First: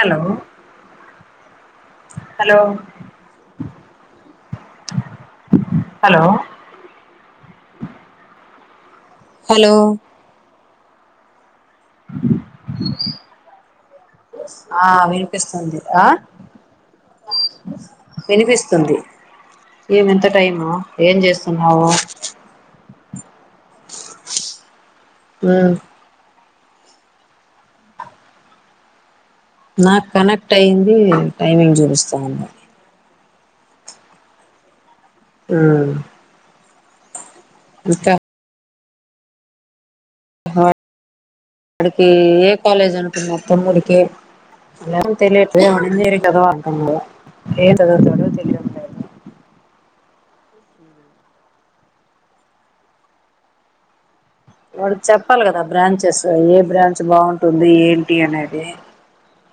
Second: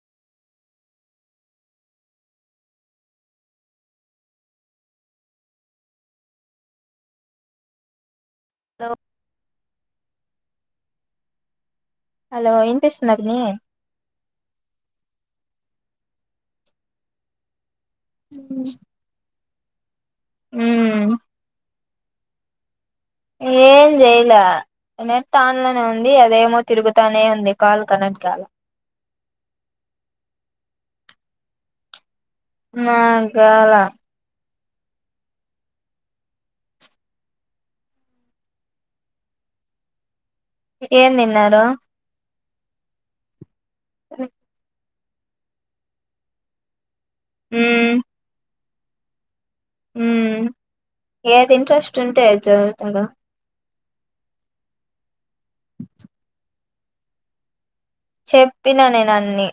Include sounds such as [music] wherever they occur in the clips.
Hollow hello hello లో hello hello ఇనిపిస్తుందా పిన్ని అ ఆ వినిపిస్తుంది ఆ వినిపిస్తుంది ఏమి ఇంత టైము ఉమ్ ఏం చేస్తున్నావు ఏం చేయలే నెట్ మ్మ్ ఆన్లనే ఉం ది అదేమో తిరుగుతానే ఉంది కాల్ కనెక్ట్ కాల నాకు కనెక్ట్ అయింది టైమింగ్ చూపిస్తా ఉంది మాక్ గాలా ఆ ఇంకా ఏం దిన్నారు కి ఏ కాలేజ్ అనుకున్నారు తముడికి ఎలాగు తెలియట్ లేదు ఇంజినీరింగ్ చదవ అంటుండు ఏం ఉమ్ చదు ఊ ఏది ఇంట్రెస్ట్ ఉంటే అది చదువుతాడు వాడు చెప్పాలి కదా బ్రాంచెస్ ఏ బ్రాంచ్ బాగుంటుంది ఏం చెప్పిన నేను అన్ని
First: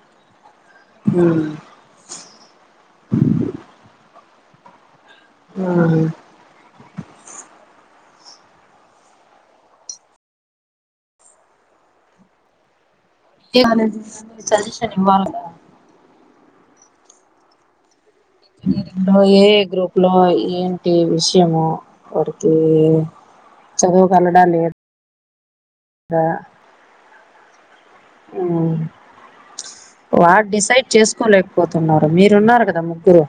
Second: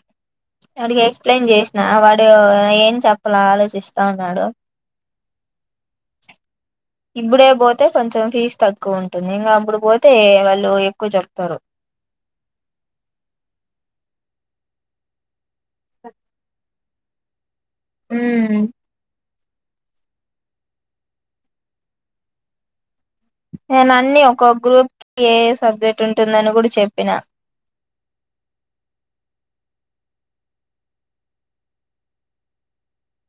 అడికి మ్మ్ ఎక్స్ప్లెయిన్ చేష్ ఆ వాడు ఏం చెప్పల ఆలోచిస్తా ఉన్నాడు ఆ ఇప్పుడే పోతే కొంచెం ఫీజ్ తక్కువ ఉంటుంది ఇంకా అప్పుడు పోతే ఏ వాళ్ళు ఎక్కువ చెప్తరు. ఏ [unintelligible] సజెషన్ ఇవ్వాల్ గదా ఆ ఊమ్ ఇప్పుడు ఏ ఏ గ్రూప్ లో ఏంటి విషయము వరికి నేను అన్ని ఒక గ్రూప్ కి ఏ ఏ సబ్జెక్ట్ ఉంటుందని కూడా చెప్పినా ఆ వాడ్ డిసైడ్ చేసుకోలేకపోతున్నారు మీరున్నారు కదా ముగ్గురు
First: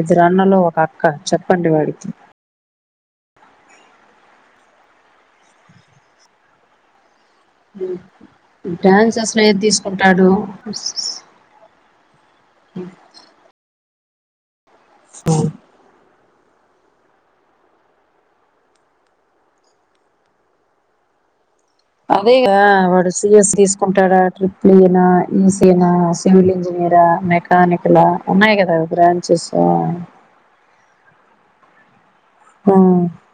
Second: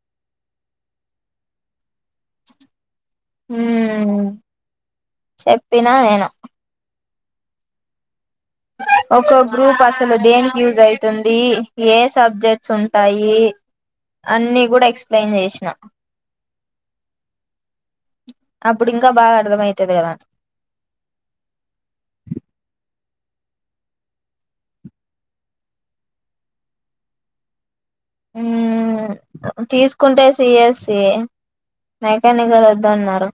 ఇద్దరు అన్నలు ఒక అక్క చెప్పండి వాడికి హ్మ్ చెప్పినా నేను హ్మ్ ఒక గ్రూప్ అసలు దేనికి యూజ్ అవుతుంది ఏ సబ్జెక్ట్స్ ఉంటాయి అన్నీ కూడా ఎక్స్ప్లెయిన్ చేసినా అప్పుడు ఇంకా బాగా అర్థమయితది కదా అని అదే కదా వాడు సి యస్ తీసుకుంటాడా ట్రిప్లిన ఈ సీ ఈ నా సివిల్ ఇంజనీరా మెకానికల్ ఉన్నాయి కదా బ్రాంచెస్ ఏ సి ఎ స్సి ఏ మెకానిక లు వద్దు అన్నారు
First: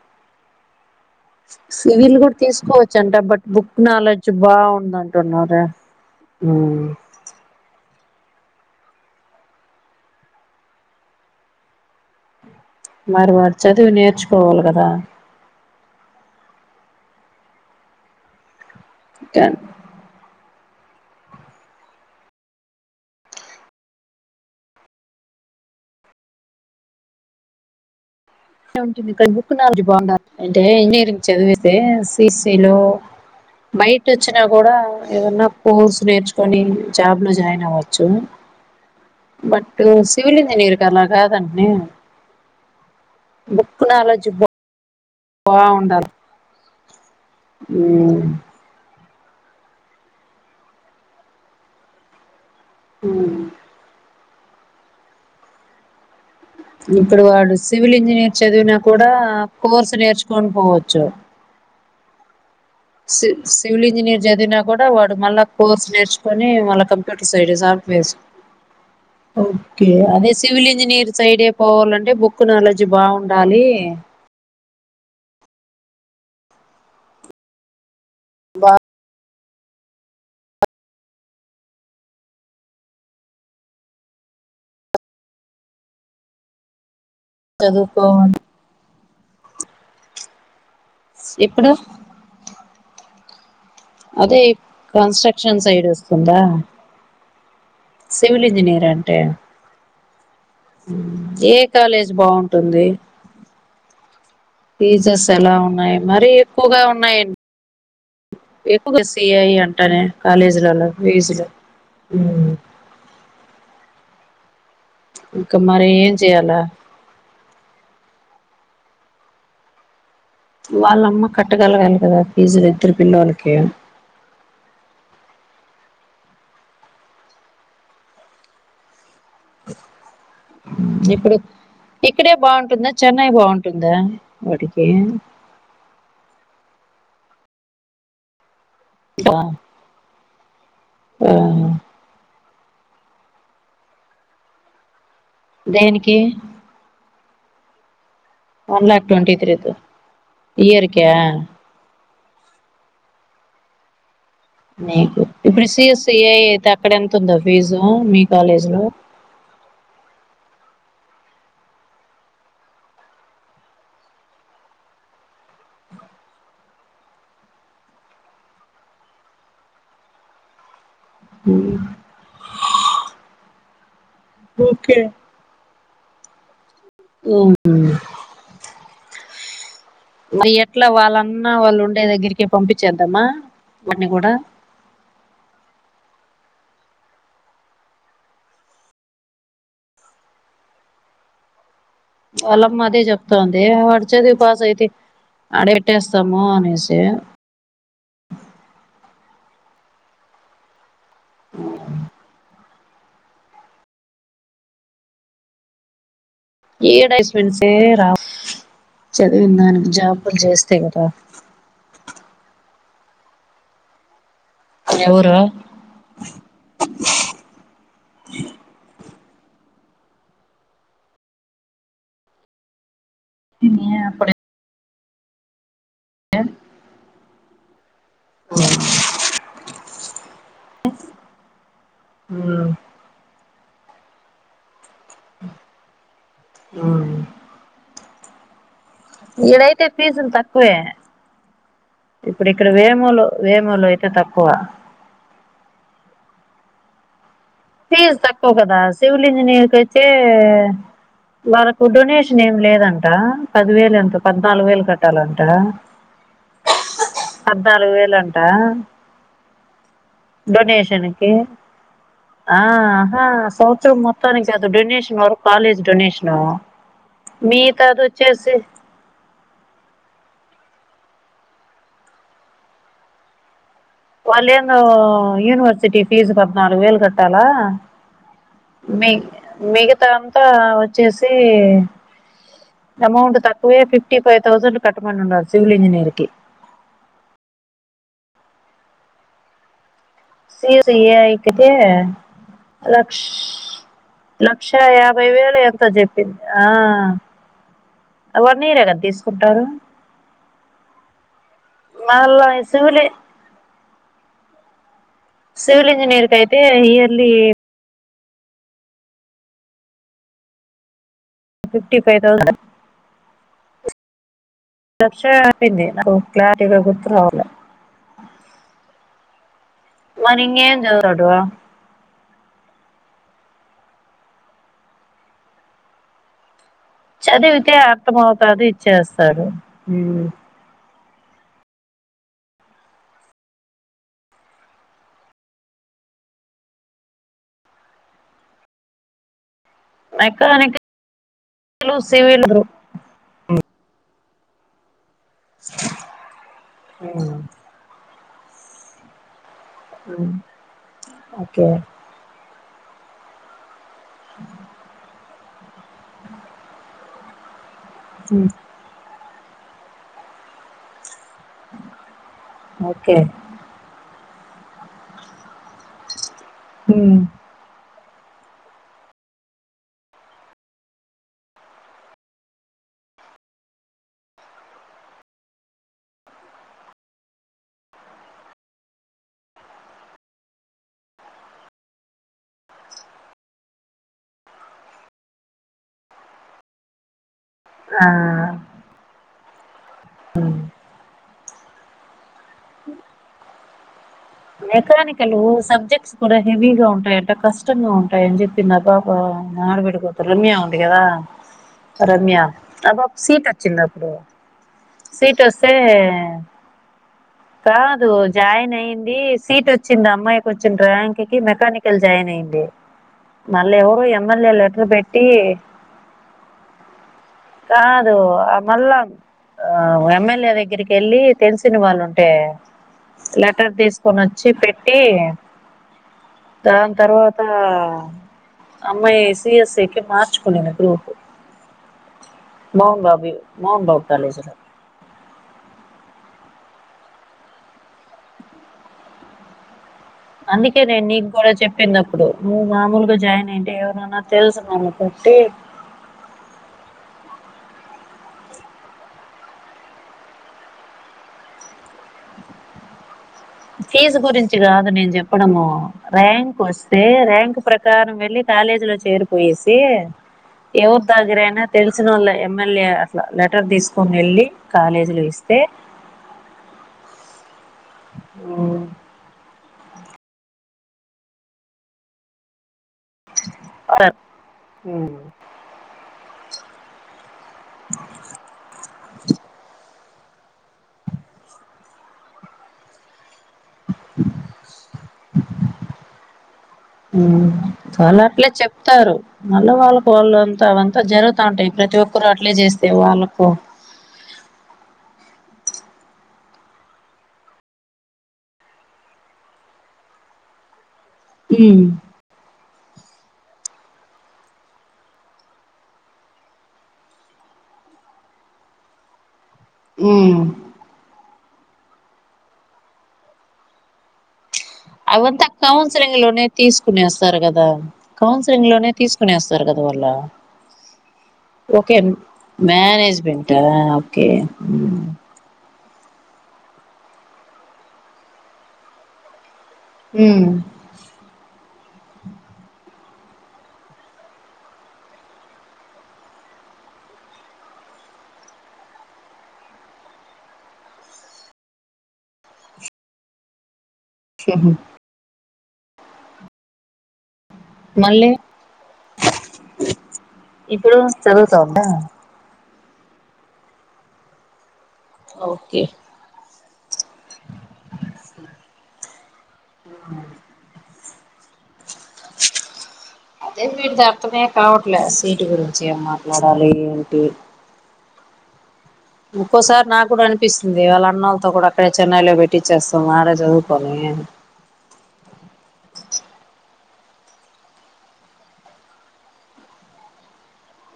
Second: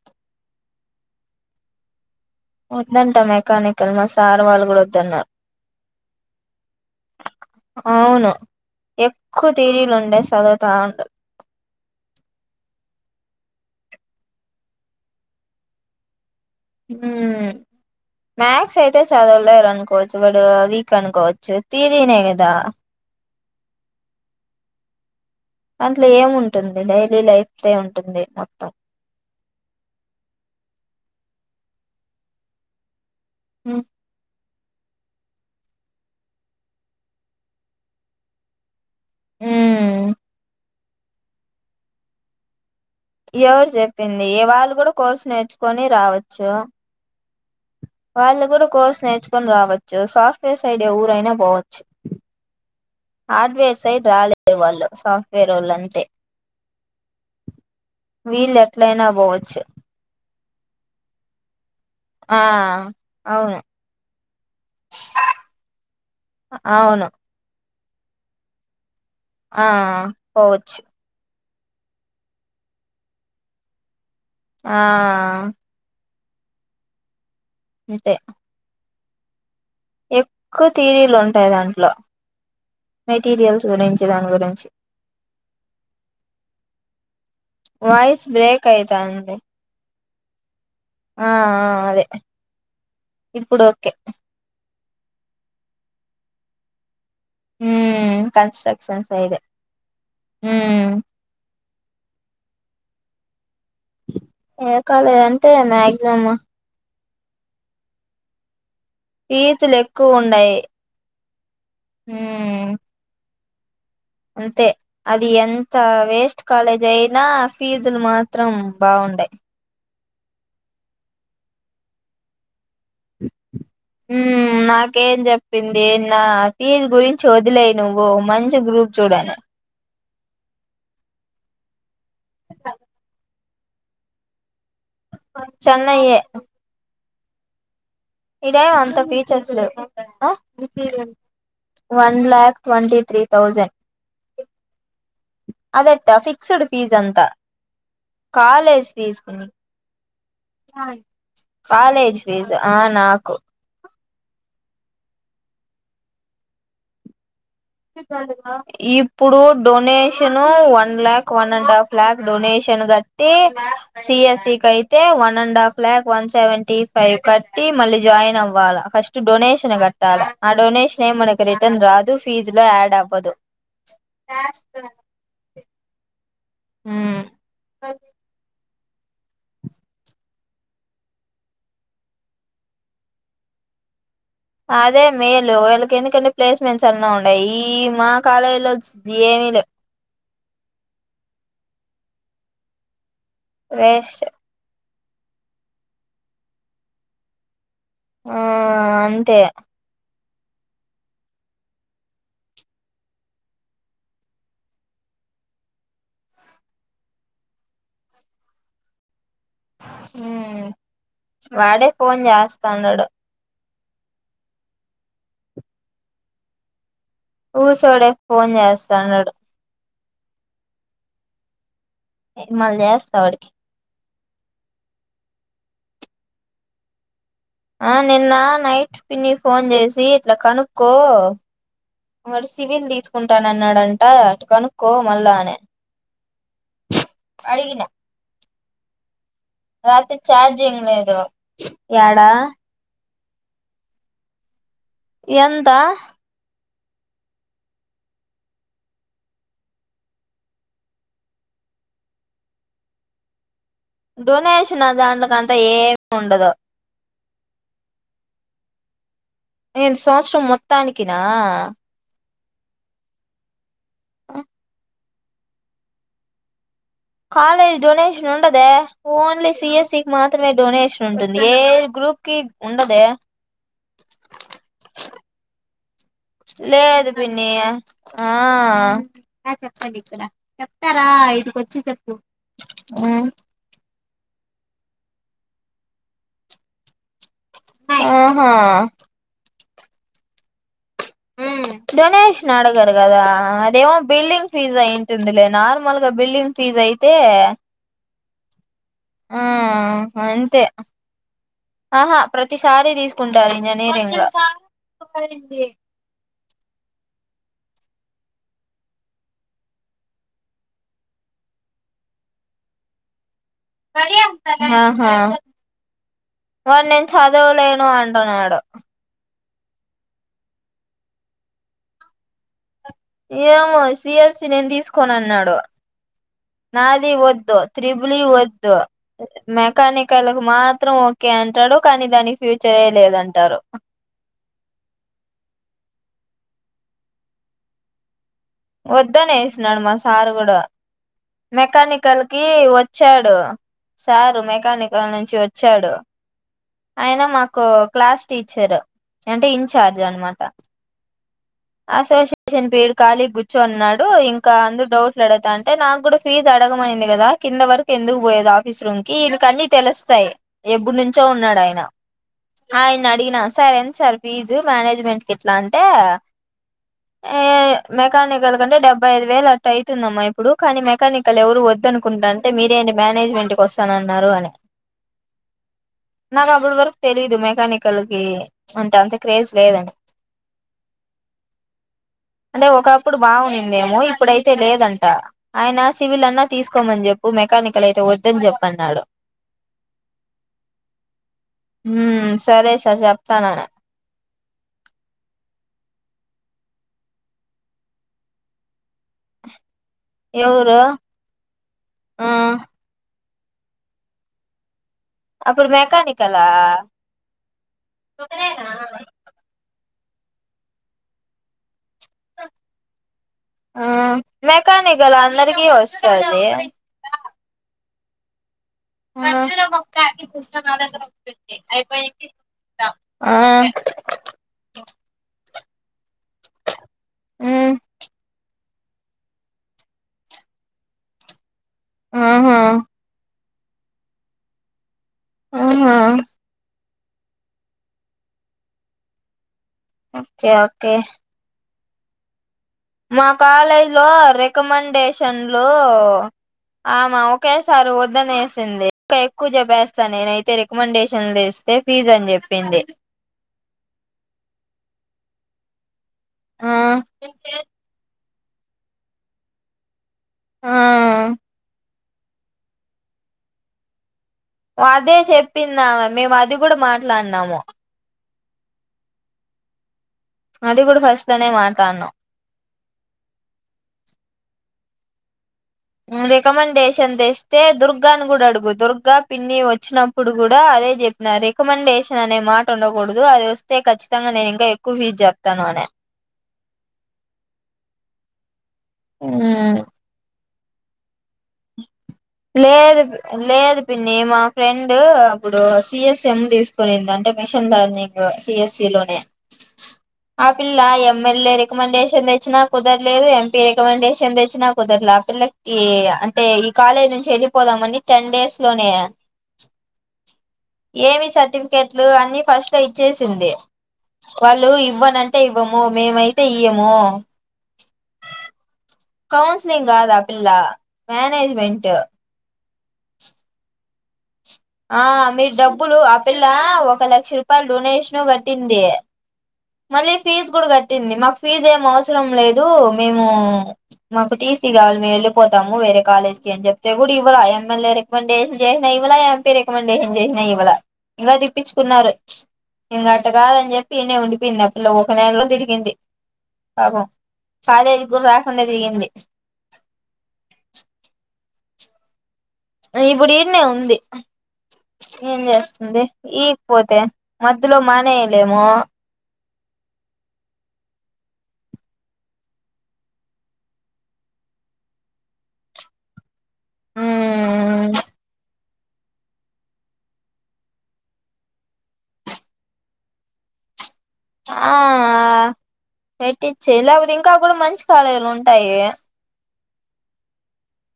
సివిల్ కూడ్ వద్దంట తీసుకోవచ్చంట బట్ బుక్ మెకానికల్ మా నాలెడ్జ్ సార్ వాళ్ళు కూడా వద్దన్నారు బాగుందంటున్నారే అవును ఎక్కువ తీరీలు ఉండే చదువుతా ఉండు మరి వాడు చదివి నేర్చుకోవాలి కదా హ్మ్ మక్స్ అయితే చదవలేరు అనకూ కోవచ్చు వడు వీక్ అనుకోవచ్చు తీరినే కదా అంట్లో ఏముంటుంది డైలీ లైఫ్ తె ఉంటుంది మొత్తం ది [inaudible] బుక్ నాలెడ్జ్ బాగుండ [inaudible] లి అంటే ఇంజనీరింగ్ చదివితే సి సీ లో ఉమ్ బైట చ్చ అయినా కూడా ఏదన్నా కోర్సు నేర్చుకొని జాబ్లో జాయిన్ అవ్వచ్చు. బట్ సివిల్ ఇంజనీర్ అలా కాదంట్నె ఎవరు నాలెడ్జ్ చెప్పింది వాళ్ళు కూడా కోర్సు నేర్చుకోని బాగుండాలి రావచ్చు వాళ్ళు కూడా కోర్స్ నేర్చుకొని రావచ్చు సాఫ్ట్వేర్స్ ఐడియా ఊరైనా పోవచ్చు. ఉమ్ హార్డ్వేర్స్ సైడ్ రాలేరు వాళ్ళు సాఫ్ట్వేర్ వాళ్ళుంతే ఇప్పుడు వాడు సివిల్ ఇంజనీర్ వీళ్ళు చదివినా ఎట్లయినా కూడా పోవచ్చు కోర్సు నేర్చుకొని పోవచ్చు. ఆ సి అవును సివిల్ ఇంజనీర్ చదివినా కూడా వాడు మళ్ళా కోర్స్ నేర్చుకొని మళ్ళా అవును కంప్యూట్ సైడే సాఫ్టవేర్స్ ఆ అదే సివిల్ పోవచ్చు ఎంజర్ సైడ్ ఏ పోవాలంటే బుక్ నాలెడ్జ్ బాగుండాలి ఆ అంతే బా ఎక్కువ తీరీలు ఉంటాయి దాంట్లో మెటీరియల్స్ గురించి దాని గురించి వయిస్ చదువుకోవాలి బ్రేకయితంది ఆ ఇప్పుడు ఆ అదే ఇప్పుడోకే అదే ఇప్ కన్స్ట్రక్షన్ సైడ్ వస్తుందా ఉమ్ సివిల్ కన్స్ట్రక్షన్ ఇంజినీర్ంటే సైడే ఉమ్ ఏ కాలేజ్ బాగుంటుంది ఏ కాలేజ్ టీచర్స్ అంటే ఎలా ఉన్నయి మరి మాక్సిమం క్కువగా ఉన్నాయం ఎక్కువగా సిఐ ఫీజులు అంటానే ఎక్కువ ఉండయి కాలేజీలోలు ఫీజులు ఉమ్ అంతే అది ఇంకా ఎంత మరి ఏం వేస్ట్ చెయాలా కాలేజ్ అయినా ఫీజులు మాత్రం బాగుండయి వాళ్ళమ్మ కట్టగలగాలి కదా ఫీజులు ఇద్దరు పిల్లలకి ఉమ్ నాకేం చెప్పింది నా ఫీజ్ గురించి వదిలేయి నువ్వు మంచి గ్రూప్చూడని ఇప్పుడు ఇక్కడే బాగుంటుందా చెన్నై బాగుంటుందా వాటికి ఆ చెన్నై ఏ ఇదేం అంత ఆ ఫీచర్స్లులెవ్ ఆ వన్లక్ ట్వంటీ త్రీ తౌసండ్ అదట్ట దేనికి fixed ఫీజంతా one college lock fee twenty కొన్ త్రీ ఇయర్ కా కాలేజ్ ఫీజ్ ఆ నాకు నీకు ఇప్పుడు సిఎస్ ఏఐ అయితే అక్కడ ఎంతతుందో ఫీజు మీ కాలేజీ లో ఇప్పుడు donation one luck one and half lock donation కట్టి సిఎస్సి కయితే one and half lock one seventy five కట్టి మళ్ళీ జాయిన్ అవ్వాలా ఫస్ట్ జు డొనేషన్ కట్ టాల అ డొనేషనే మనకు రిటర్న్ రాదు ఫీజ్లో యాడ్ అవ్వదు ఓకే ఉమ్ మరి ఎట్ల వాళ్ళన్న వాళ్ళు ఉండే దగ్గరికి పంపించేద్దమ్మా వాని కూడా అదే మేలు వీళ్ళకి ఎందుకంటే ప్లేస్మెంట్స్ అన్న ఉన్నయి ఈ మా కాలేజీలోచ్ ఏమి లెవ్ వళ్లమ్మ అదే చెప్తుంది వేస్ట్ వాడ్చదివ్ పాస్ అయితే అడెట్టేస్తము అనేసి ఆ అంతే ఉమ్ ఏడేస్మెంసే రవు చదివిన దానికి జాబులు చేస్తే కదా వాడే ఫోన్ చేస్తాన్నడు ఎవరు గుసోడే ఫోన్ చేస్తాన్నడు ఇగ్ మల్ జెస్త అడికి తినియప్పుడే ఎ ఆ నిన్న నైట్ పిన్ని ఫోన్ చేసి ఇట్ల కనుక్కో వాడు సివిల్ తీసుకుంటనన్నాడంట కనుక్కో మళ్ళా అనే ఆ అడిగిన ఇడైతే రాత్రి ఫీజులు తక్కువే ఛార్జింగ్ లేదు యాడా ఇప్డే ఇక్కడ వేమోలు వేమోలు అయితే తక్కువ ఎంత ఫీజ్ తక్కువ కదా సివిల్ ఇంజనీర్ కి అయితే వాళ్ళకు డొనేషన్ ఏం లేదంట పది వేలు ఎంత పద్నాలుగు వేలు డొనేషన్ దాంట్లోకి కట్టాలంట అంతా ఏమి ఉండదు పద్నాలుగు వేలు అంటా ఏంది సంవత్సరం మొత్తానికినా కి ఆహా సంవత్సరం మొత్తానికి కాదు డొనేషన్ వరకు కాలేజు డొనేషన్ కాలేజ్ డొనేషన్ ఉండదే ఓన్లీ సిఎస్ఈ కి మాత్రమే డొనేషన్ ఉంటుంది ఏ గ్రూప్ కి ఉండదే వాళ్ళేందొ యూనివర్ సిటీ ఫీజు పద్నాలుగు వేలు లేదు కట్టాలా పిన్ని ఆ మి మిగత తా వచ్చేసి ఎమౌంట్ తక్ పోయే ఫిఫ్టీ ఫైవ్ తౌసండ్ కట్టమని ఉండారు సివిల్ ఇజనీర్ కి ఆహా సి ఎస్ ఏ కి యితే డొనేషన్ అడగరు కదా లక్ష్ అదేమో బిల్డింగ్ ఫీజ్ లక్షయాభై అయింటుందిలే వేలు నార్మల్ చెప్పంది గా బిల్డింగ్ ఆ ఫీజ్ అయితే వన్ ఇయర్ కద్ ఆ అంతే ఆహా మళ్ళా ప్రతిసారి సివిల్ తీసుకుంటారు ఇంజనీరింగ్ లో సివిల్ ఇంజనీర్ కయితే ఇయర్లీ ఫిఫ్టీ ఫైవ్ థౌసండ్ ఆహా లక్ష చెప్పింది నాకు క్లారిటీగా వాడు నేను గుర్తు రావట్లే చదవలేను అంటున్నాడు మరింగ్ ఏం చదతాడు ఏమో సిఎస్ఈ నేను తీసుకోను అన్నాడు నాది వద్దు చదివితే త్రిబులి అర్థమవుతాది వద్దు ఇచ్చేస్తాడు మెకానికల్లకు మాత్రం ఒ ఓకే అంటాడు కానీ దానికి ఫ్యూచరే లేదంటారు వద్దనే ఏసినడు మా సారు కూడా మెకానికల్ మెకానికల్ కి సివిల్ వద్ వచ్చాడు సారు మెకానికల్ నుంచి వచ్ చ్చాడు ఆయన మాకు క్లాస్ టీచర్ అంటే ఇంచ్ ఉ ఒకే అసోసియేషన్ వీడు ఖాలీగ గుచ్చు ఉన్నాడు డు ఇంకా అందు డౌట్లు అడతా అంటే నాకు కూడా ఫీజ్ అడగమనింది కదా కింద వర ఎందుకు పోయేది ఆఫీస్ రూమ్ కి వీళ్ళక్ అన్ని తెలుస్తాయి ఎప్పుడు నుంచి చో ఉన్నాడు ఆయన ఆయన ఓకే అడిగిన సరేంది సార్ ఫీజు మేనేజ్మెంట్ కి ఇట్ల అంటే ఉమ్ ఏ మెకానికల్ కంటే డెబ్బై ఐదు వేలు అట్టు అవుతుందమ్మా ఇప్పుడు కానీ మెకానికల్ ఎవరు వద్దనుకుంటాను అంటే మీరేంటి మేనేజ్మెంట్ కి వస్తానన్నారు అని నాకు అప్పడవరకు తెలీదు మెకానికల్ కి అంత అంత క్రేజ్ లేదని అంటే ఒకప్పుడు బాగునిందేమో ఇప్పుడైతే లేదంట అయిన సివిల్ అన్నా తీసుకోమని చెప్పు మెకానికల్ అయితే ఆ వద్దని చెప్ప అన్నాడు ఊ ఉమ్ సరే సార్ చెప్తానన మెకానికలు సబ్జెక్ట్స్ కూడా హెవీగా ఉంటాయంట కష్టంగా ఉంటాయని చెప్ చిన్న పాపా మా ఆడబిడ్డ కూతురు రమ్య ఎవరు ఉంది కదా ఆ రమ్య ఆ పాపకి సీట్ వచ్చింది అప్పుడు సీట్ అప్పుడు వొస్తే మెకానికలా కాదు జాయిన్ అయ్యింది సీట్ వచ్చింది అ అమ్మాయికొచ్చిన ర్యాంక్ కి మెకానికల్ జాయిన్ అయింది ఆ మల్లేవో M L A letter mechanical పెట్టి అందరికీ వస్తది కాదు అప్ మళ్ళా ఆ ఎమ్మెల్యే దగ్గరికెళ్ళి తెలిసిన వాళ్ళు ఉంటే అయిపోయి ఆ కొనొచ్చి పెట్టి దాని తర్వాత ఉమ్ ఆ అమ్మాయ్ సి ఎస్ ఎ కి మార్చుకునింది గ్రూపు ఆహా బావుందా వ్యూ మోహన్బాబు కాలేజీ లో ఆహా ఓకే అందుకే ఓకే నేన్ నీకు కూడా చెప్పింది అప్పుడు నువ్ మామూలుగా మా జాయిన్ అయింటే కాలేజ్ లో ఎవర్నన్నా తెలుసి నోళ్ళని పట్టి రికమెండేషన్లు ఆమె ఒకేసారి వద్దనేసింది ఇంకా ఎక్కువ చెపేస్తాను నేనయితే రికమెండేషన్ లు తెస్ దే ఫీజ్ అని చెప్పింది. ఫీజు గురించి కాదు నేను చెప్పడము ర్యాంక్ ఆ వస్తే ర్యాంక్ ప్రకారం వెళ్ళి కాలేజ్ లో చేరిపోయేసి ఆ ఎవరు తగ్గరైనా తెలుసు సునోళ్ళ ఎమ్మెల్యే అట్లా లెటర్ తీసుకొని ఎళ్ళి అదే చెప్పిందామే మేము అది కూడా మాట్లాడినాము. ఊ అది కూడా ఫస్ట్ లోనే మాట్లాడ్నాం ఉ రికమెండేషన్ తెస్తే దుర్గాని కూడా అడుగు దుర్గా పిన్ని వచ్చినప్ ప్పుడు కూడా అదే చెప్పిన రికమెండేషన్ అనే మాట ఉండకూడదు అది వస్తే ఖచ్చితంగా నేను ఇంకా ఎక్కువ ఫీజ్ చెప్ ప్తాను అనె ఊమ్ వాళ్ అట్లే చెప్తారు మళ్ళ వాళ్ళు ఫోన్ లో అంత అవంతా జరుగు తాంటాయ్ ప్రతి ఒక్కరు అట్లే చేస్తే లేదు వాళ్ళకు లేదు పిన్ని మా ఫ్రెండ్ అప్పుడు సి ఎస్సి ఎం తీసుకునింది అంటే మిషన్ లెర్నింగ్ సి ఎస్సి లోనే ఆపిల్లా ఎమ్మెల్ఏ రెకమండేషన్ తెచ్చినా కుదరలేదు ఎం పీ రికమెండేషన్ తెచ్చిన కుదరలే ఆ పిల్లకి టే ఈ కాలేజ్ నుంచి ఎళ్ళిపోదామని టెన్ డేస్ లోనే ఊ ఏమి సర్టిఫికెట్లు అన్ని ఫస్ట్ లో ఇచ్చేసింది వాళ్ళు ఇవ్వనంటే అవంతా ఇవ్వము కౌన్సిలింగ్ మేమైతే లోనే ఇయ్యము తీసుకునేస్తారు కదా కౌన్సిలింగ్ లోనే తీసుకునేస్తారు కదా కౌన్సిలింగ్ కాదు వాళ్ళు ఆ పిల్ల మేనేజ్మెంట్ ఓకే మేనేజ్మెంట్ ఆ కే ఆ మీరు డబ్బులు ఆ పిల్ల ఒక లక్ష రూపాయల డొనేషను కట్టింది మళ్ళీ ఫీజు కూడా ఉమ్ కట్టింది మాకు ఫీజ్ ఏం అవసరం లేదు మేము మాకు టీసీ కావాలి మేము ఎళ్ళిపోతాము వేరే కాలేజ్కి అని చెప్తే కూడా ఇవ్వలే M L A recommendation చేసిన ఇవ్వలే పి రికమండేషన్ చేసినా ఇవ్వల ఇంకా తిప్పించుకున్నారు ఇంక అట్ట కాదని చెప్ ఇనే ఉండిపోయింది ఆ పిల్ల ఒక నెలలో తిరిగింది పాపం కాలేజ్ మళ్ళీ గురాకుండా జరిగింది ఇప్పుడు చదువుతా ఉందా ఇప్పుడు ఇన్నెవుంది ఏం ఓకే చేస్తుంది ఈకపోతే మద్దులో మానేయలేము ఆ అదే వీడి దర్థమే కావట్లే సీట్ గురుంచి అమ్మ లాడాలి ఏంటి మ్మ్ ఒక్కోసారి నాకు కూడా అనిపిస్తుంది వాళ్ళ అన్నళ్ళతో కూడా అక్కడే చెన్నైలో పెట్టిచ్చేస్తాం ఆడే చదువుకోవాలి ఆ పెట్టించ లేకపోతే ఇంకా కూడా మంచి కాలేజీలు ఉంటాయి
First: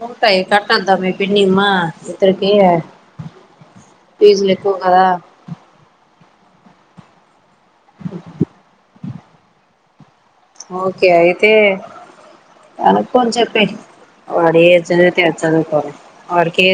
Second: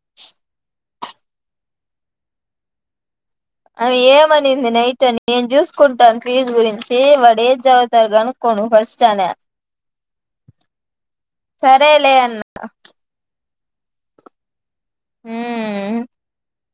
ఉంటయి కట్టంంతామే పిన్నీమా ఇంతరుకేయ అవి ఏమనింది నైట్ అని ఏం చూస్ కుంటను ఫీజ్ గురించి వాడే జదేవుతరుగానుక్కను ఫస్ట్ అనే ఓకే అయితే సరేలే అన్న కనుకొని చెప్ప వాడే చదివితే చుదువుకొని మ్మ్ వాడికేది